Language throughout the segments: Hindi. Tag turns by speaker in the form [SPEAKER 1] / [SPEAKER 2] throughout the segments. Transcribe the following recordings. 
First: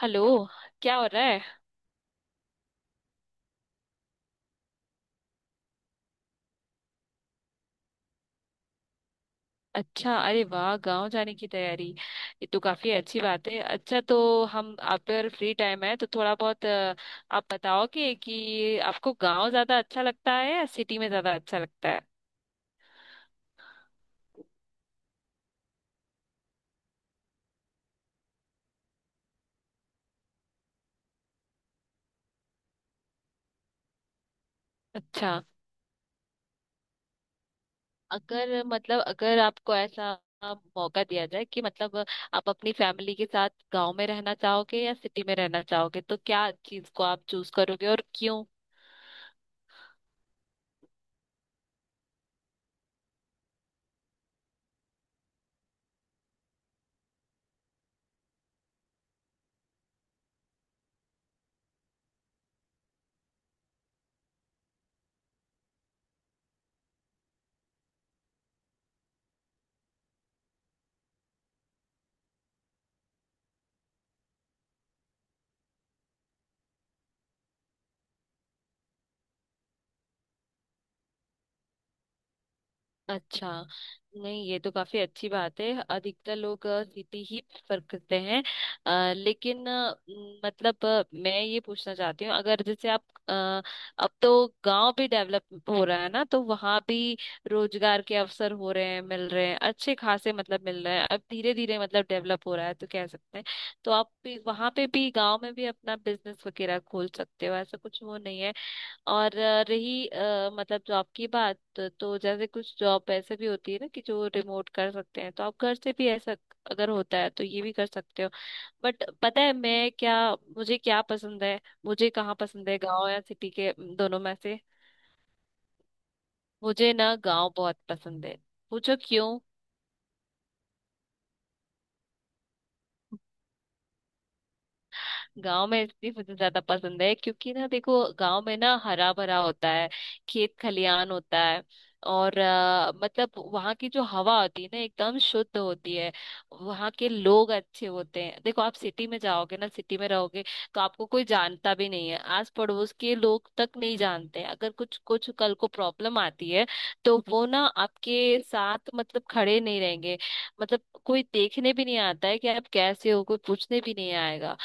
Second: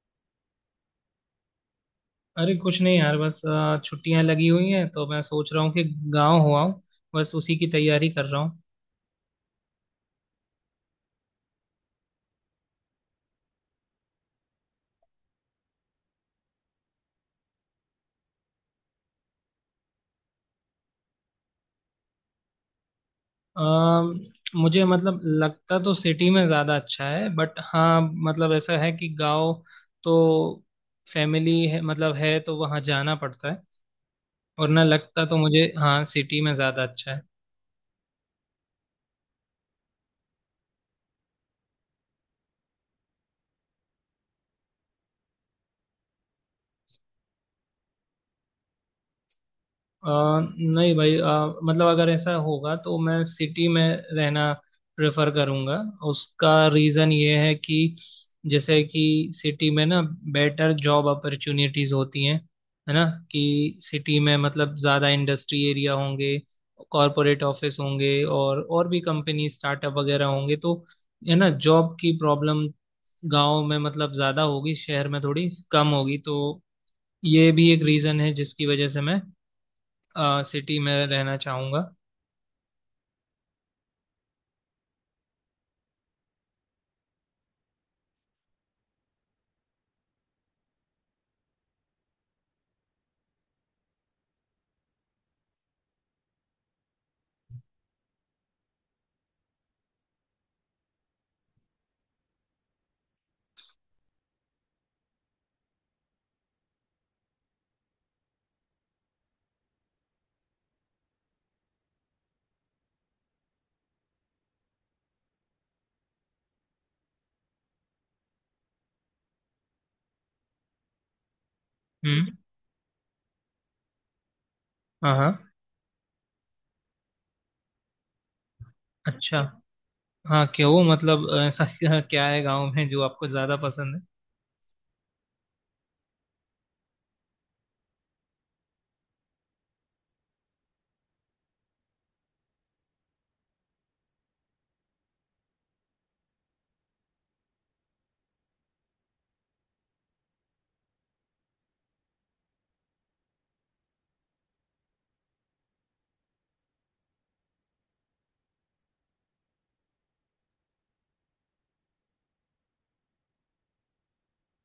[SPEAKER 1] हेलो। क्या हो रहा है।
[SPEAKER 2] अरे कुछ नहीं यार बस छुट्टियां लगी हुई हैं तो मैं सोच रहा हूँ कि गांव हो आऊँ। बस उसी की तैयारी कर रहा हूँ।
[SPEAKER 1] अच्छा। अरे वाह, गांव जाने की तैयारी। ये तो काफी अच्छी बात है। अच्छा तो हम आप पर फ्री टाइम है तो थोड़ा बहुत आप बताओगे कि आपको गांव ज्यादा अच्छा लगता है या सिटी में ज्यादा अच्छा लगता है।
[SPEAKER 2] अ, मुझे मतलब लगता तो सिटी में ज़्यादा अच्छा है बट हाँ। मतलब ऐसा है कि गांव तो फैमिली है, मतलब है तो वहाँ जाना पड़ता है। और ना लगता तो
[SPEAKER 1] अच्छा,
[SPEAKER 2] मुझे हाँ सिटी में ज़्यादा अच्छा है।
[SPEAKER 1] अगर मतलब अगर आपको ऐसा मौका दिया जाए कि मतलब आप अपनी फैमिली के साथ गांव में रहना चाहोगे या सिटी में रहना चाहोगे तो क्या चीज को आप चूज करोगे और क्यों।
[SPEAKER 2] नहीं भाई, मतलब अगर ऐसा होगा तो मैं सिटी में रहना प्रेफर करूँगा। उसका रीज़न ये है कि जैसे कि सिटी में ना बेटर जॉब अपॉर्चुनिटीज़ होती हैं, है ना। कि सिटी में मतलब ज़्यादा इंडस्ट्री एरिया होंगे, कॉरपोरेट ऑफिस होंगे और भी कंपनी स्टार्टअप वगैरह होंगे, तो है ना। जॉब की प्रॉब्लम गांव में मतलब ज़्यादा होगी, शहर में थोड़ी कम होगी, तो ये भी एक रीज़न है जिसकी वजह से मैं सिटी में रहना चाहूंगा।
[SPEAKER 1] अच्छा। नहीं, ये तो काफी अच्छी बात है। अधिकतर लोग सिटी ही प्रेफर करते हैं। लेकिन मतलब मैं ये पूछना चाहती हूँ, अगर जैसे आप अ, अब तो गांव भी डेवलप हो रहा है ना, तो वहां भी रोजगार के अवसर हो रहे हैं, मिल रहे हैं, अच्छे खासे मतलब मिल रहे हैं, अब धीरे धीरे मतलब डेवलप हो रहा है तो कह सकते हैं। तो आप भी वहां पे भी, गांव में भी अपना बिजनेस वगैरह खोल सकते हो, ऐसा कुछ वो नहीं है। और रही मतलब जॉब की बात तो जैसे कुछ जॉब ऐसे भी होती है ना, कि जो रिमोट कर सकते हैं, तो आप घर से भी ऐसा अगर होता है तो ये भी कर सकते हो। बट पता है मैं क्या, मुझे क्या पसंद है? मुझे
[SPEAKER 2] हम्म।
[SPEAKER 1] कहाँ पसंद है, गांव या सिटी के दोनों में से?
[SPEAKER 2] हाँ, हाँ।
[SPEAKER 1] मुझे ना गांव बहुत पसंद है। पूछो क्यों।
[SPEAKER 2] अच्छा। हाँ, क्यों? मतलब ऐसा क्या क्या है गांव में जो आपको ज्यादा पसंद है?
[SPEAKER 1] गांव में इसलिए मुझे ज्यादा पसंद है क्योंकि ना देखो, गांव में ना हरा भरा होता है, खेत खलियान होता है, और मतलब वहाँ की जो हवा होती है ना, एकदम शुद्ध होती है। वहाँ के लोग अच्छे होते हैं। देखो, आप सिटी में जाओगे ना, सिटी में रहोगे तो आपको कोई जानता भी नहीं है, आस पड़ोस के लोग तक नहीं जानते हैं। अगर कुछ कुछ कल को प्रॉब्लम आती है, तो वो ना आपके साथ मतलब खड़े नहीं रहेंगे। मतलब कोई देखने भी नहीं आता है कि आप कैसे हो, कोई पूछने भी नहीं आएगा,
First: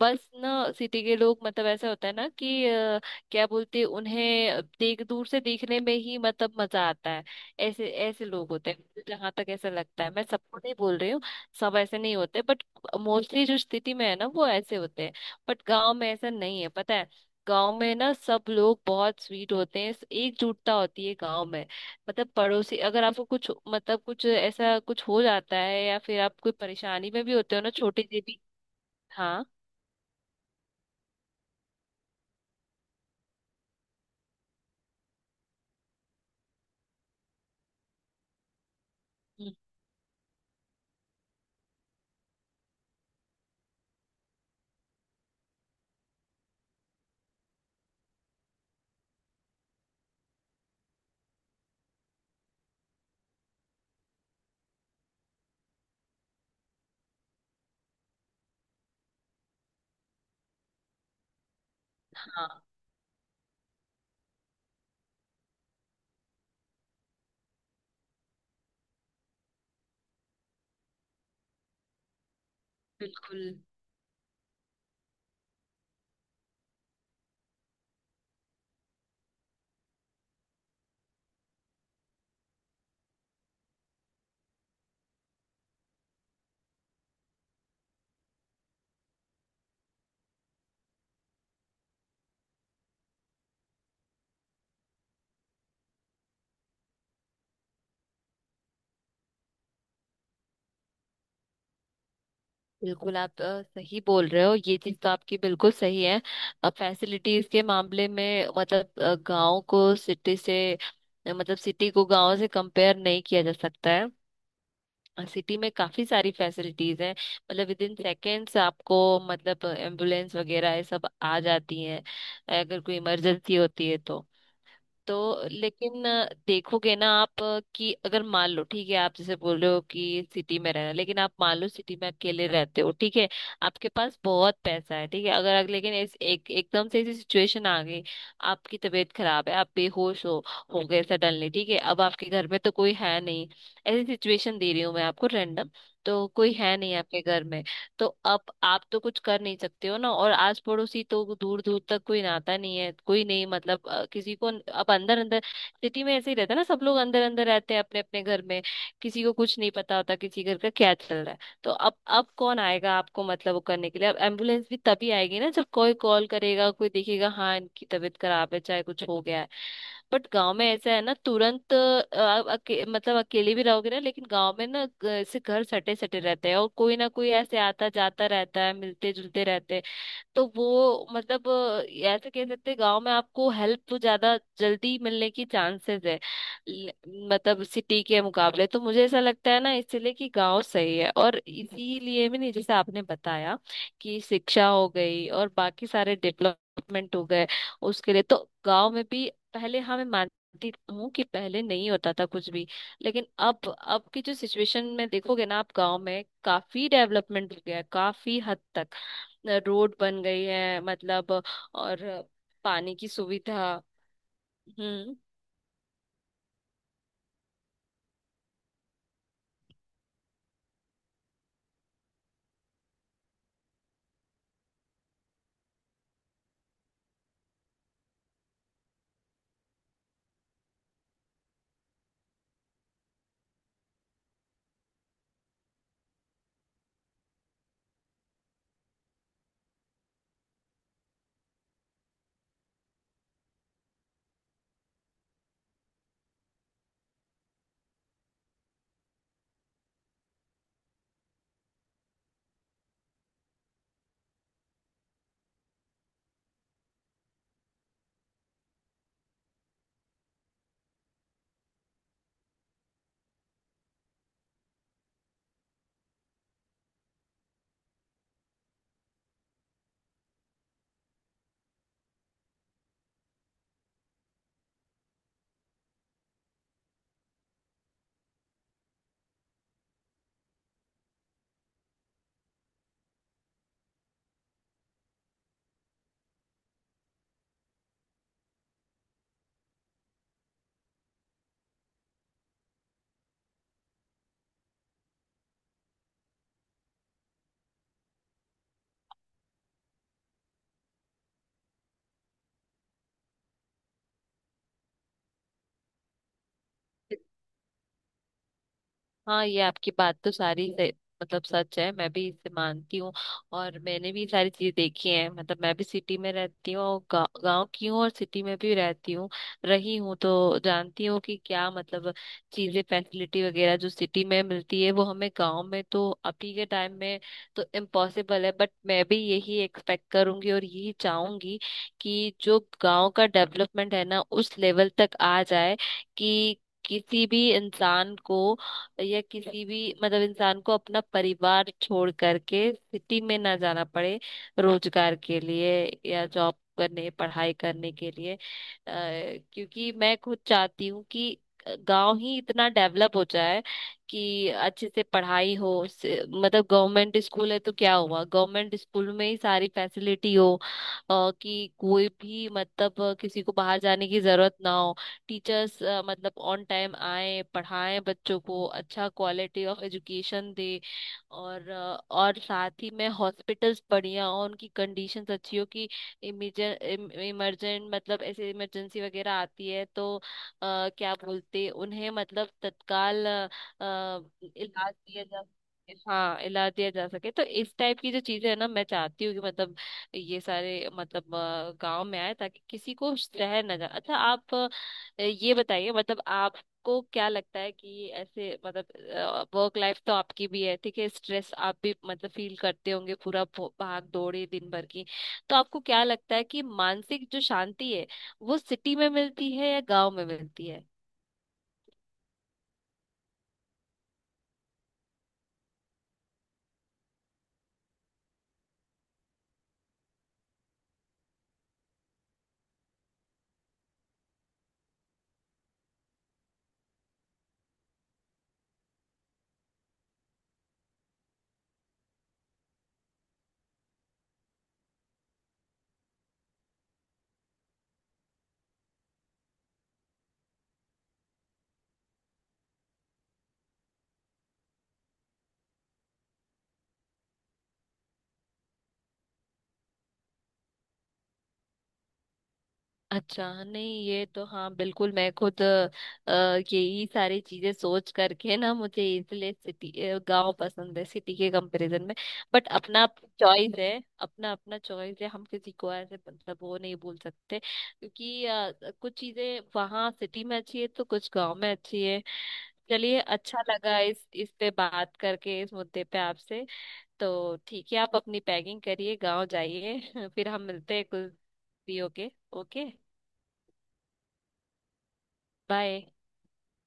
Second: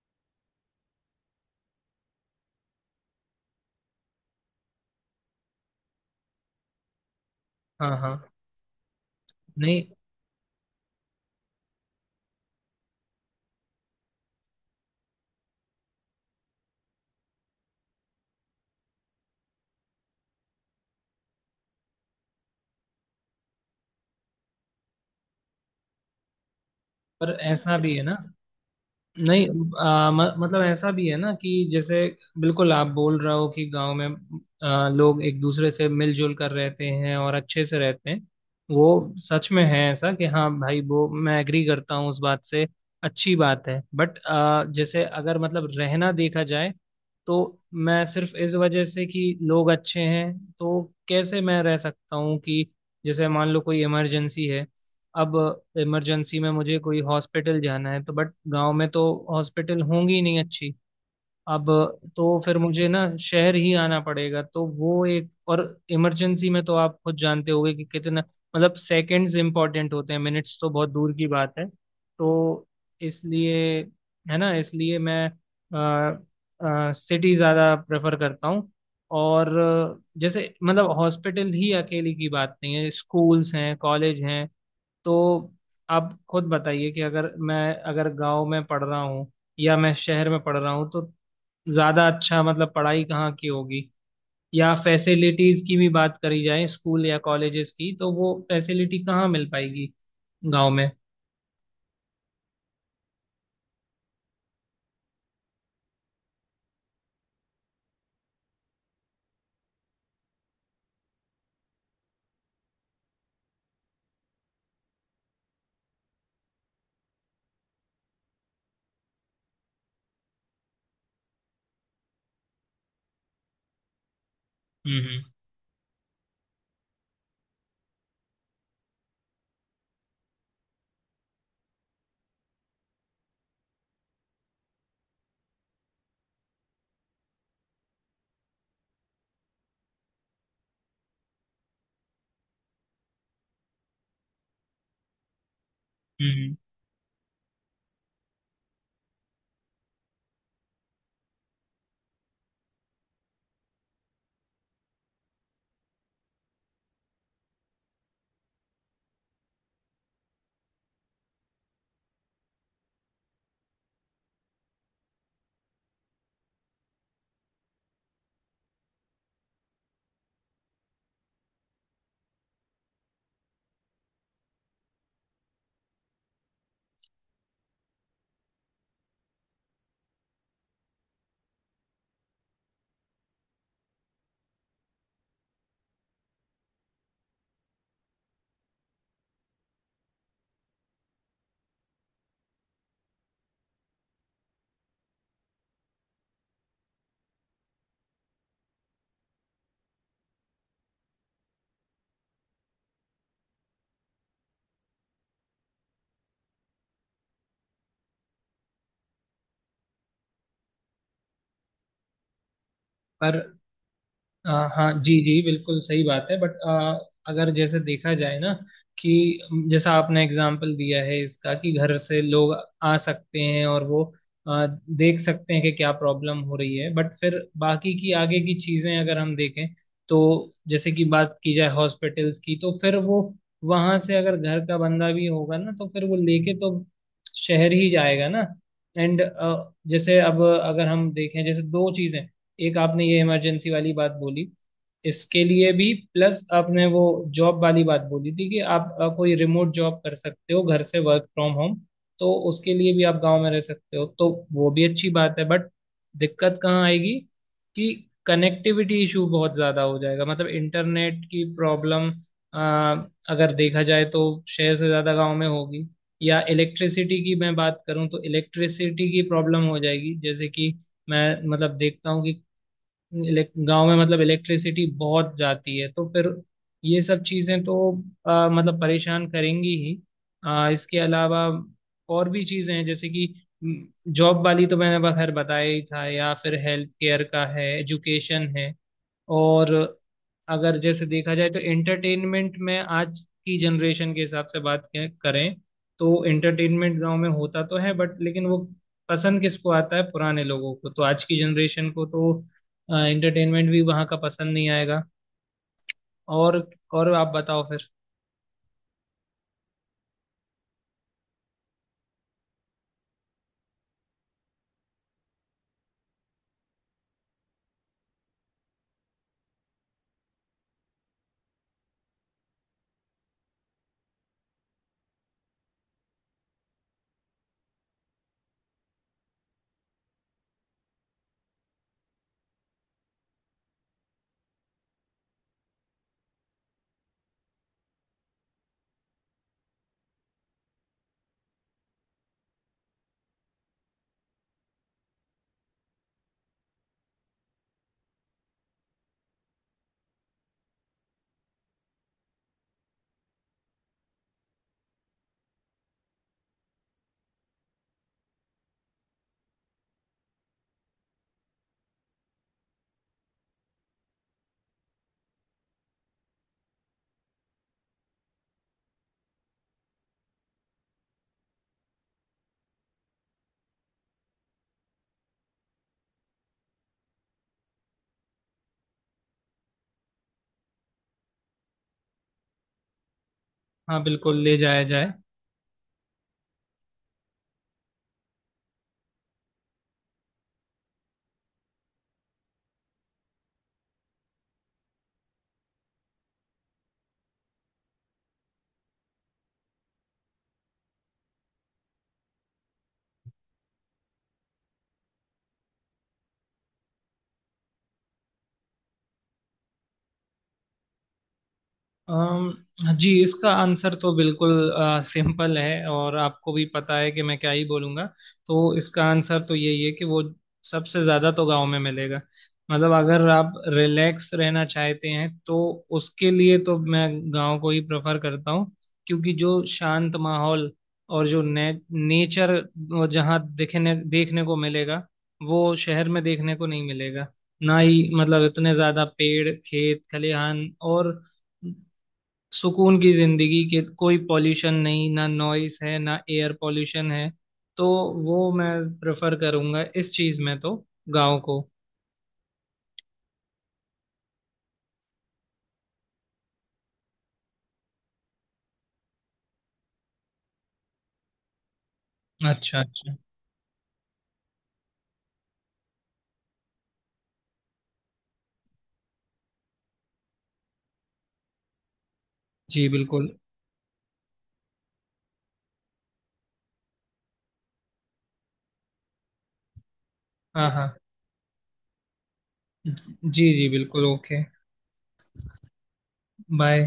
[SPEAKER 1] बस ना। सिटी के लोग मतलब ऐसा होता है ना कि क्या बोलते हैं उन्हें, देख दूर से देखने में ही मतलब मजा आता है। ऐसे
[SPEAKER 2] हाँ,
[SPEAKER 1] ऐसे
[SPEAKER 2] हाँ।
[SPEAKER 1] लोग होते हैं, जहां तक ऐसा
[SPEAKER 2] नहीं।
[SPEAKER 1] लगता है। मैं सबको नहीं बोल रही हूँ, सब ऐसे नहीं होते, बट मोस्टली जो सिटी में है ना वो ऐसे होते हैं। बट गांव में ऐसा नहीं है, पता है। गांव में ना सब लोग बहुत स्वीट होते हैं, एकजुटता होती है गांव में। मतलब पड़ोसी अगर आपको कुछ मतलब कुछ ऐसा कुछ हो जाता है, या फिर आप कोई परेशानी में
[SPEAKER 2] पर
[SPEAKER 1] भी होते हो ना,
[SPEAKER 2] ऐसा भी है
[SPEAKER 1] छोटी
[SPEAKER 2] ना।
[SPEAKER 1] सी भी। हाँ,
[SPEAKER 2] नहीं, आ, म, मतलब ऐसा भी है ना कि जैसे बिल्कुल आप बोल रहे हो कि गांव में लोग एक दूसरे से मिलजुल कर रहते हैं और अच्छे से रहते हैं। वो सच में है ऐसा कि हाँ भाई, वो मैं एग्री करता हूँ उस बात से। अच्छी बात है बट जैसे अगर मतलब रहना देखा जाए तो मैं सिर्फ इस वजह से कि लोग अच्छे हैं तो कैसे मैं रह सकता हूँ कि जैसे मान लो कोई इमरजेंसी है। अब इमरजेंसी में मुझे कोई हॉस्पिटल जाना है तो बट गांव में तो हॉस्पिटल होंगी नहीं अच्छी। अब तो फिर
[SPEAKER 1] हाँ,
[SPEAKER 2] मुझे ना शहर ही आना पड़ेगा तो वो एक और। इमरजेंसी में तो आप खुद जानते होगे कि कितना मतलब सेकंड्स इंपॉर्टेंट होते हैं, मिनट्स तो बहुत दूर की बात है, तो
[SPEAKER 1] बिल्कुल,
[SPEAKER 2] इसलिए, है ना, इसलिए मैं सिटी ज़्यादा प्रेफर करता हूँ। और जैसे मतलब हॉस्पिटल ही अकेली की बात नहीं है, स्कूल्स हैं, कॉलेज हैं। तो आप खुद बताइए कि अगर गांव में पढ़ रहा हूँ या मैं शहर में पढ़ रहा हूँ, तो ज़्यादा अच्छा मतलब पढ़ाई कहाँ की होगी? या फैसिलिटीज़ की भी बात करी जाए स्कूल या कॉलेजेस की, तो वो फैसिलिटी कहाँ मिल पाएगी गांव में?
[SPEAKER 1] बिल्कुल आप सही बोल रहे हो, ये चीज तो आपकी बिल्कुल सही है। फैसिलिटीज के मामले में मतलब गांव को सिटी से, मतलब सिटी को गांव से कंपेयर नहीं किया जा सकता है। सिटी में काफी सारी फैसिलिटीज हैं, मतलब विद इन सेकेंड्स आपको, मतलब एम्बुलेंस वगैरह ये सब आ जाती हैं, अगर कोई इमरजेंसी होती है तो
[SPEAKER 2] हम्म,
[SPEAKER 1] तो
[SPEAKER 2] हम्म,
[SPEAKER 1] लेकिन देखोगे ना आप, कि अगर मान लो, ठीक है, आप जैसे बोल रहे हो कि सिटी में रहना, लेकिन आप मान लो सिटी में अकेले रहते हो, ठीक है, आपके पास बहुत पैसा है, ठीक है। अगर अगर- लेकिन इस एक एकदम से ऐसी सिचुएशन आ गई, आपकी तबीयत खराब है, आप बेहोश हो गए सडनली, ठीक है। अब आपके घर में तो कोई है नहीं, ऐसी सिचुएशन दे रही हूँ मैं आपको रैंडम, तो कोई
[SPEAKER 2] हम्म।
[SPEAKER 1] है नहीं आपके घर में। तो अब आप तो कुछ कर नहीं सकते हो ना, और आस पड़ोसी तो दूर दूर तक कोई नाता नहीं है, कोई नहीं मतलब किसी को। अब अंदर अंदर, सिटी में ऐसे ही रहता है ना, सब लोग अंदर अंदर रहते हैं अपने अपने घर में। किसी को कुछ नहीं पता होता किसी घर का क्या चल रहा है। तो अब कौन आएगा आपको मतलब वो करने के लिए, अब एम्बुलेंस भी तभी आएगी ना जब कोई कॉल करेगा, कोई देखेगा हाँ इनकी तबीयत खराब है चाहे कुछ हो गया है। बट गांव में ऐसा है ना, तुरंत आप मतलब अकेले भी रहोगे ना, लेकिन गांव में ना ऐसे घर सटे सटे रहते हैं, और कोई ना कोई ऐसे आता जाता रहता है, मिलते जुलते रहते हैं। तो वो मतलब ऐसे कह सकते हैं गांव में आपको हेल्प तो ज्यादा जल्दी मिलने की चांसेस है। ल- मतलब सिटी के मुकाबले तो मुझे ऐसा लगता है ना, इसीलिए कि गांव सही है। और इसीलिए भी नहीं जैसे आपने बताया, कि शिक्षा हो गई और बाकी सारे डेवलपमेंट हो गए, उसके लिए तो गांव में भी पहले, हाँ मैं मानती हूँ कि पहले नहीं होता था कुछ भी, लेकिन अब की जो सिचुएशन में देखोगे ना आप, गांव में काफी डेवलपमेंट हो गया है, काफी हद तक रोड बन गई है मतलब, और पानी की
[SPEAKER 2] पर
[SPEAKER 1] सुविधा।
[SPEAKER 2] अ, हाँ
[SPEAKER 1] हम्म।
[SPEAKER 2] जी, जी, बिल्कुल सही बात है बट अगर जैसे देखा जाए ना कि जैसा आपने एग्जाम्पल दिया है इसका कि घर से लोग आ सकते हैं और वो अ, देख सकते हैं कि क्या प्रॉब्लम हो रही है बट फिर बाकी की आगे की चीजें अगर हम देखें तो जैसे कि बात की जाए हॉस्पिटल्स की, तो फिर वो वहां से अगर घर का बंदा भी होगा ना तो फिर वो लेके तो शहर ही जाएगा ना। एंड जैसे अब अगर हम देखें जैसे दो चीजें, एक आपने ये इमरजेंसी वाली बात बोली, इसके लिए भी, प्लस आपने वो जॉब वाली बात बोली थी कि आप कोई रिमोट जॉब कर सकते हो घर से, वर्क फ्रॉम होम, तो उसके लिए भी आप गांव में रह सकते हो, तो वो भी अच्छी बात है बट दिक्कत कहाँ आएगी कि कनेक्टिविटी इशू बहुत ज़्यादा हो जाएगा, मतलब इंटरनेट की प्रॉब्लम अगर देखा जाए तो शहर से ज़्यादा गांव में होगी। या इलेक्ट्रिसिटी की मैं बात करूं तो इलेक्ट्रिसिटी की प्रॉब्लम हो जाएगी, जैसे कि मैं मतलब देखता हूँ कि इलेक्ट गांव में मतलब इलेक्ट्रिसिटी बहुत जाती है तो फिर ये सब चीजें तो मतलब परेशान करेंगी ही। इसके अलावा और भी चीजें हैं जैसे कि जॉब वाली तो मैंने बखैर बताया ही था, या फिर हेल्थ केयर का है, एजुकेशन है। और अगर जैसे देखा जाए तो एंटरटेनमेंट में आज की जनरेशन के हिसाब से बात करें तो एंटरटेनमेंट गांव में होता तो है बट लेकिन वो पसंद किसको आता है? पुराने लोगों को। तो आज की जनरेशन को तो एंटरटेनमेंट भी वहाँ का पसंद नहीं आएगा। और और आप बताओ फिर।
[SPEAKER 1] हाँ, ये आपकी बात तो सारी मतलब सच है, मैं भी इसे मानती हूँ। और मैंने भी ये सारी चीजें देखी हैं, मतलब मैं भी सिटी में रहती हूँ और गाँव की हूँ और सिटी में भी रहती हूँ, रही हूँ, तो जानती हूँ कि क्या मतलब चीजें फैसिलिटी वगैरह जो सिटी में मिलती है, वो हमें गाँव में तो अभी के टाइम में तो इम्पॉसिबल है, बट मैं भी यही एक्सपेक्ट करूंगी और यही चाहूंगी कि जो गाँव का डेवलपमेंट है ना, उस लेवल तक आ जाए कि किसी भी इंसान को, या किसी भी मतलब इंसान को अपना परिवार छोड़ करके सिटी में ना जाना पड़े, रोजगार के लिए या जॉब करने, पढ़ाई करने के लिए क्योंकि मैं खुद चाहती हूँ कि गांव ही इतना डेवलप हो जाए कि अच्छे से पढ़ाई हो मतलब गवर्नमेंट स्कूल है तो क्या हुआ, गवर्नमेंट स्कूल में ही सारी फैसिलिटी हो, कि कोई भी मतलब किसी को बाहर जाने की जरूरत ना हो। टीचर्स मतलब ऑन टाइम आए, पढ़ाएं बच्चों को अच्छा क्वालिटी ऑफ एजुकेशन दे। और साथ ही में हॉस्पिटल्स बढ़िया हो, उनकी कंडीशंस अच्छी हो, कि इमरजेंट इमरजेंट मतलब ऐसे इमरजेंसी वगैरह आती है तो क्या बोलते उन्हें, मतलब तत्काल
[SPEAKER 2] हाँ,
[SPEAKER 1] अ,
[SPEAKER 2] बिल्कुल ले जाया
[SPEAKER 1] इलाज
[SPEAKER 2] जाए।
[SPEAKER 1] दिया जा, हाँ इलाज दिया जा सके, तो इस टाइप की जो चीजें है ना, मैं चाहती हूँ कि मतलब ये सारे मतलब गांव में आए, ताकि किसी को शहर ना जाए। अच्छा, आप ये बताइए, मतलब आपको क्या लगता है कि ऐसे मतलब वर्क लाइफ तो आपकी भी है, ठीक है, स्ट्रेस आप भी मतलब फील करते होंगे पूरा, भाग दौड़ है दिन भर की, तो आपको क्या लगता है कि मानसिक जो शांति है, वो सिटी में मिलती है या गांव में मिलती है?
[SPEAKER 2] जी, इसका आंसर तो बिल्कुल सिंपल है और आपको भी पता है कि मैं क्या ही बोलूँगा। तो इसका आंसर तो यही है कि वो सबसे ज़्यादा तो गांव में मिलेगा। मतलब अगर आप रिलैक्स रहना चाहते हैं तो उसके लिए तो मैं गांव को ही प्रेफर करता हूँ क्योंकि जो शांत माहौल और जो नेचर जहाँ देखने देखने को मिलेगा वो शहर में देखने को नहीं मिलेगा, ना ही मतलब इतने ज़्यादा पेड़ खेत खलिहान और सुकून की जिंदगी। के कोई पॉल्यूशन नहीं, ना नॉइस है, ना एयर पॉल्यूशन है। तो वो मैं प्रेफर करूंगा इस चीज में तो, गांव को।
[SPEAKER 1] अच्छा, नहीं ये तो हाँ बिल्कुल, मैं खुद अ, यही सारी चीजें सोच करके ना मुझे इसलिए सिटी गांव पसंद है, सिटी के कंपैरिजन में। बट
[SPEAKER 2] अच्छा,
[SPEAKER 1] अपना
[SPEAKER 2] अच्छा।
[SPEAKER 1] चॉइस है, अपना अपना चॉइस है, हम किसी को ऐसे मतलब वो नहीं बोल सकते, क्योंकि कुछ चीजें वहाँ सिटी में अच्छी है, तो कुछ गांव में अच्छी है।
[SPEAKER 2] जी
[SPEAKER 1] चलिए,
[SPEAKER 2] बिल्कुल।
[SPEAKER 1] अच्छा लगा इस पे बात करके, इस मुद्दे पे आपसे। तो ठीक है, आप अपनी पैकिंग करिए, गांव जाइए। फिर हम
[SPEAKER 2] हाँ, हाँ।
[SPEAKER 1] मिलते हैं कुछ फ्री होके। ओके।
[SPEAKER 2] जी, जी, बिल्कुल। ओके।
[SPEAKER 1] बाय।
[SPEAKER 2] बाय।